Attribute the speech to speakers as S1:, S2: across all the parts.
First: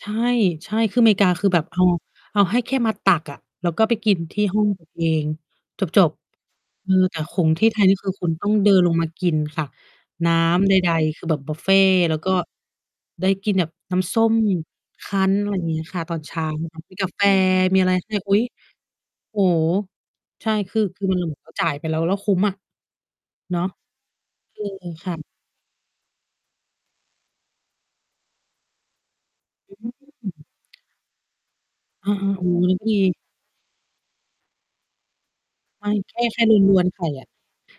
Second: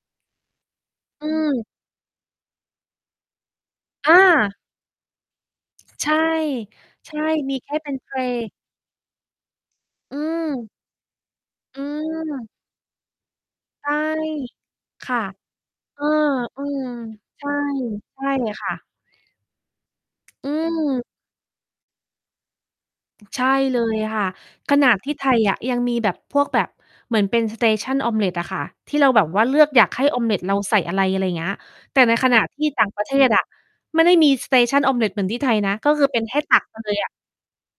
S1: ใช่ ใช่ คืออเมริ
S2: อ
S1: ก
S2: ื
S1: าคือแบ
S2: ม
S1: บ เอา เอาให้แค่มาตักอะ แล้วก็ไปก
S2: อ
S1: ินที่
S2: า
S1: ห้อง ตัว เอง จ
S2: ใช
S1: บ
S2: ่
S1: ๆ เออ
S2: ใช
S1: แต่
S2: ่
S1: ของ
S2: มี
S1: ที
S2: แ
S1: ่
S2: ค
S1: ไ
S2: ่
S1: ทย
S2: เป
S1: น
S2: ็
S1: ี
S2: น
S1: ่
S2: เ
S1: ค
S2: พ
S1: ือ
S2: ล
S1: คุณต้องเดินลงมากินค่ะ
S2: อื
S1: น้ำ
S2: ม
S1: ใด ๆ คือแบบบุฟเฟ
S2: อื
S1: ต์ แล้วก็
S2: ม
S1: ได้กินแบบ
S2: ใช่
S1: น้ำส้มค
S2: ค่
S1: ั
S2: ะ
S1: ้น อะไรอย่างงี้
S2: เ
S1: ค
S2: อ
S1: ่ะ
S2: อ
S1: ตอน เช้า
S2: อื
S1: กับ
S2: ม
S1: มีกาแฟ
S2: ใช่
S1: มีอะไรที่แ
S2: ใ
S1: บ
S2: ช
S1: บ
S2: ่
S1: อุ๊ย!
S2: ค่ะ
S1: โอ้โฮ ใ
S2: อ
S1: ช
S2: ื
S1: ่ คือ คื
S2: ม
S1: อ มัน เหมือน เราจ่ายไปแล้ว แล้วคุ้มอะ
S2: ใช่
S1: เนาะ
S2: เล
S1: อื
S2: ย
S1: ม
S2: ค่ะ ขนาดท
S1: ค
S2: ี่
S1: ่
S2: ไท
S1: ะ
S2: ยอะ ยังมีแบบพวก แบบเหมือนเป็น Station Omelet อะค่ะ ที่เราแบบว่า เลือก
S1: อ
S2: อยา
S1: ื
S2: กให้ Omelet เราใส่
S1: ม
S2: อะไร อะไรเงี้ย แต่
S1: อ
S2: ใ
S1: า
S2: นข
S1: ๆ
S2: ณะ
S1: โอ้โฮ
S2: ที่
S1: นั่
S2: ต
S1: น
S2: ่
S1: ก็
S2: าง
S1: มี
S2: ประเทศอะ ไม่ได้มี Station Omelet เหมือนที่ไทยนะ
S1: ไม
S2: ก
S1: ่
S2: ็คือ
S1: แค
S2: เป็
S1: ่
S2: นแค
S1: แค
S2: ่
S1: ่
S2: ต
S1: ร
S2: ัก ไป
S1: วน
S2: เล
S1: ๆ ไ
S2: ย
S1: ข
S2: อ
S1: ่
S2: ะ
S1: อะ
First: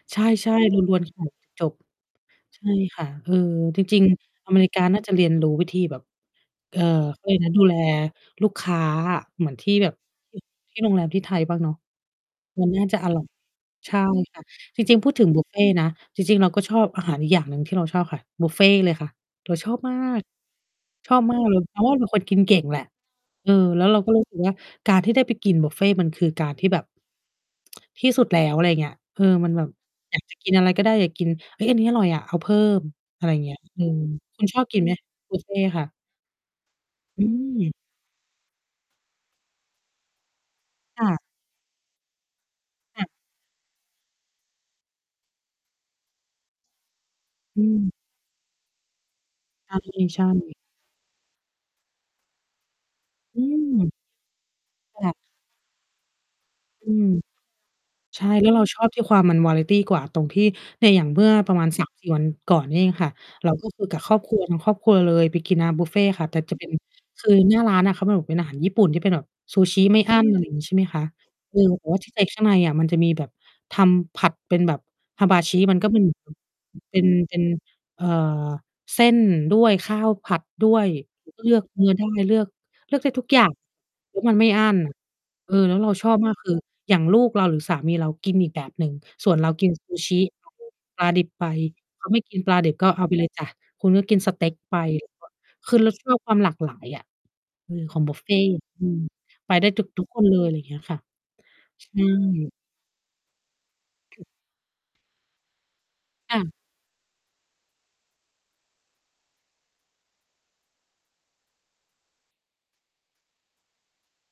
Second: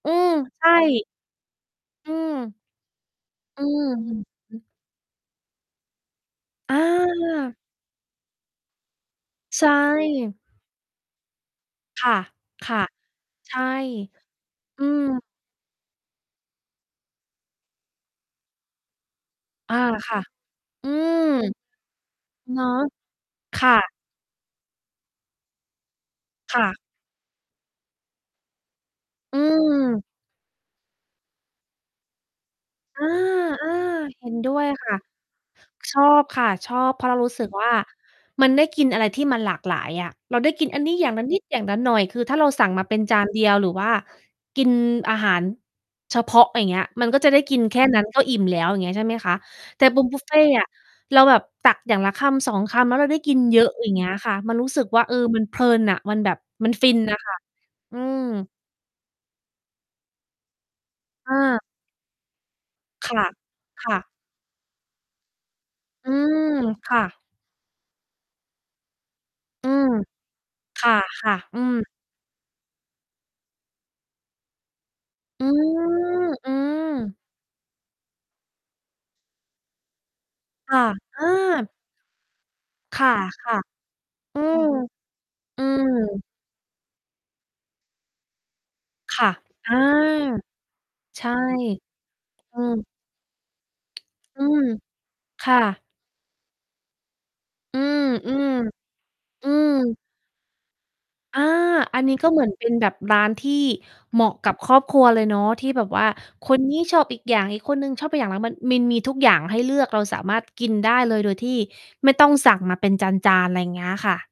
S2: อื
S1: ใช
S2: ม
S1: ่
S2: ใช่
S1: ๆ รวน ๆ ไข่ จบ
S2: อืม
S1: ๆ ใช่ค่ะ เออ
S2: อื
S1: จ
S2: ม
S1: ริง ๆ
S2: อ
S1: อ
S2: ื
S1: เม
S2: อ อ
S1: ริกาน่าจะเรียนรู้วิธีแบบ เอ่อ เขาเรียกอะไรนะ
S2: อา
S1: ดูแลลูกค้าอะเหมือน
S2: ใช
S1: ท
S2: ่
S1: ี่แบบ อ ที่โรงแรมที่ไทยบ้างเนาะ
S2: ค่ะ
S1: มัน
S2: ค่
S1: น่
S2: ะ
S1: าจะอร่อย
S2: ใช่
S1: ใช่ค่ะ จ
S2: อ
S1: ร
S2: ื
S1: ิง
S2: ม
S1: ๆ พูดถึงบุฟเฟต์นะ จริง ๆ เราก็ชอบอาหารอีกอย่างหนึ่งที่เราชอบค่ะ บุฟเฟต์เลยค่ะ เราชอ
S2: อา
S1: บมา
S2: ค่ะ
S1: ก
S2: อื
S1: ชอ
S2: ม
S1: บ มากเลย เพราะว่าเป็นคนกินเก
S2: เ
S1: ่
S2: น
S1: ง
S2: าะ
S1: แหละ เออ
S2: ค่
S1: แล้
S2: ะ
S1: ว เรา ก็รู้สึกว่า การที่ได้ไปกินบุฟเฟต์มันคือการ
S2: ค่
S1: ที่
S2: ะ
S1: แบบ ที่สุดแล้ว อะไรเงี้ย เออ
S2: อื
S1: มันแบบ
S2: ม
S1: อยากจะ กินอะไรก็ได้ อยากกิน "เฮ้ย อันนี้อร่อยอะ เอาเพิ่ม"
S2: อา
S1: อะไรเงี้ย อืม
S2: ๆ เห็น
S1: คุณ
S2: ด้
S1: ช
S2: ว
S1: อบ
S2: ย
S1: กิน
S2: ค
S1: ไหม?
S2: ่ะ
S1: บุฟเฟต์ค่ะ
S2: ชอบค่ะ ชอบ เพราะเรา
S1: อ
S2: รู้สึกว่า
S1: ืม
S2: มันได้กินอะไรที่มันหลากหลายอะ เราได้กินอันนี้
S1: ค
S2: อ
S1: ่
S2: ย่า
S1: ะ
S2: งละ นิด อย่างละหน่อย คือถ้าเราสั่งมาเป็
S1: ค
S2: น
S1: ่ะ
S2: จาน เดียว หรือว่ากินอาหาร เฉพาะ อย่างเงี้ย มันก็จะได้กิ
S1: อื
S2: นแค
S1: ม
S2: ่ นั้นก็อิ่มแล้ว อย่างเงี้ย ใช่ไหมคะ แต่ บุฟ บ
S1: ใ
S2: ุ
S1: ช
S2: ฟ
S1: ่
S2: เฟต
S1: ๆ
S2: ์อะ เราแบบตักอย่างละ 1-2 คำ แล้วเราได้กิ
S1: อื
S2: นเยอะ
S1: ม
S2: อย่างเงี้ยค่ะ มันรู้สึกว่
S1: ค
S2: า
S1: ่
S2: เอ
S1: ะ
S2: อ มันเพลินน่ะ มันแบบ มัน
S1: อ
S2: ฟ
S1: ื
S2: ิน
S1: ม
S2: น่ะ ค่ะ อื
S1: ใช
S2: ม
S1: ่ แล้วเราชอบที่ความมัน วาไรตี กว่า ตรงที่เนี่ยอย่างเมื่
S2: เ
S1: อประม
S2: ออ
S1: าณ 3-4 วันก่อนนี่เองค่
S2: ค
S1: ะ
S2: ่ะ
S1: เราก็คือ
S2: ค
S1: ก
S2: ่
S1: ับ
S2: ะ
S1: ครอบครัวเนาะ ครอบครัวเลยไปกินร้านบุฟเฟ
S2: อื
S1: ค่ะ แต่
S2: ม
S1: จะเป็น
S2: ค่ะ
S1: คือหน้าร้านน่ะ เขาบอกเป็นอาหาร ญี่ปุ่นที่เป็นแบบซู
S2: อื
S1: ชิ
S2: ม
S1: ไม่อั้น อะไรอย่างนี้ใช่
S2: ค
S1: ไหมคะ
S2: ่ะ
S1: เ
S2: ๆ
S1: อ
S2: อื
S1: อ
S2: ม
S1: แต่ว่าที่ใจข้างในอะมันจะมีแบบทำผัดเป็นแบบ
S2: อื
S1: Hamachi มันก็มี อยู่
S2: ม อื
S1: เป็น
S2: ม
S1: เป็น เอ่อ เส้นด้วย ข้าวผัดด้
S2: ค่
S1: ว
S2: ะ
S1: ย
S2: อ
S1: เลือก
S2: า
S1: เนื้อได้ เลือก เลื
S2: ค
S1: อกได
S2: ่
S1: ้ทุกอย่าง
S2: ะ
S1: แล้วมั
S2: ๆ อ
S1: น
S2: ื
S1: ไม่อั
S2: อ
S1: ้น เอ
S2: อื
S1: อ แล้วเราชอบ
S2: ม
S1: มาก คือ อย่างลูกเราหรือสามีเรากินอีกแบบหนึ่ง
S2: ค
S1: ส
S2: ่
S1: ่
S2: ะ
S1: วนเรากิ
S2: อ
S1: น
S2: า
S1: ซูชิ [unintelligible] ปลาด
S2: ใ
S1: ิ
S2: ช
S1: บ
S2: ่
S1: ไป เขาไม่กินปล
S2: อื
S1: าดิบ
S2: ม
S1: ก็เอาไปเลยจ้ะ คุณก็กินส
S2: อ
S1: เต
S2: ื
S1: ็ก
S2: ม
S1: ไป [unintelligible]
S2: ค่
S1: ค
S2: ะ
S1: ือเราชอบความหลากหลายอะ อื
S2: อื
S1: ม ขอ
S2: ม
S1: ง บุฟเ
S2: อ
S1: ฟ
S2: ื
S1: ต
S2: ม
S1: ์ อืม
S2: อื
S1: ไปได้ทุก
S2: ม
S1: ทุกคนเลย อะไรเงี้ยค่ะ
S2: อา
S1: ใช
S2: อันนี้ก็เหมือ
S1: ่
S2: นเป็นแบบร้านที่เหมาะกับครอบครัวเลยเนาะ ที่แบบว่า
S1: ค่
S2: ค
S1: ะ
S2: น นี้ ชอบอีกอย่าง อีกคนหนึ่งชอบไปอย่าง แล้วมันมี มีทุกอย่าง ให้เลือก เราสามารถกินได้เลยโดยที่ไม่ต้องสั่งมาเป็นจาน ๆ อะไรเงี้ยค่ะ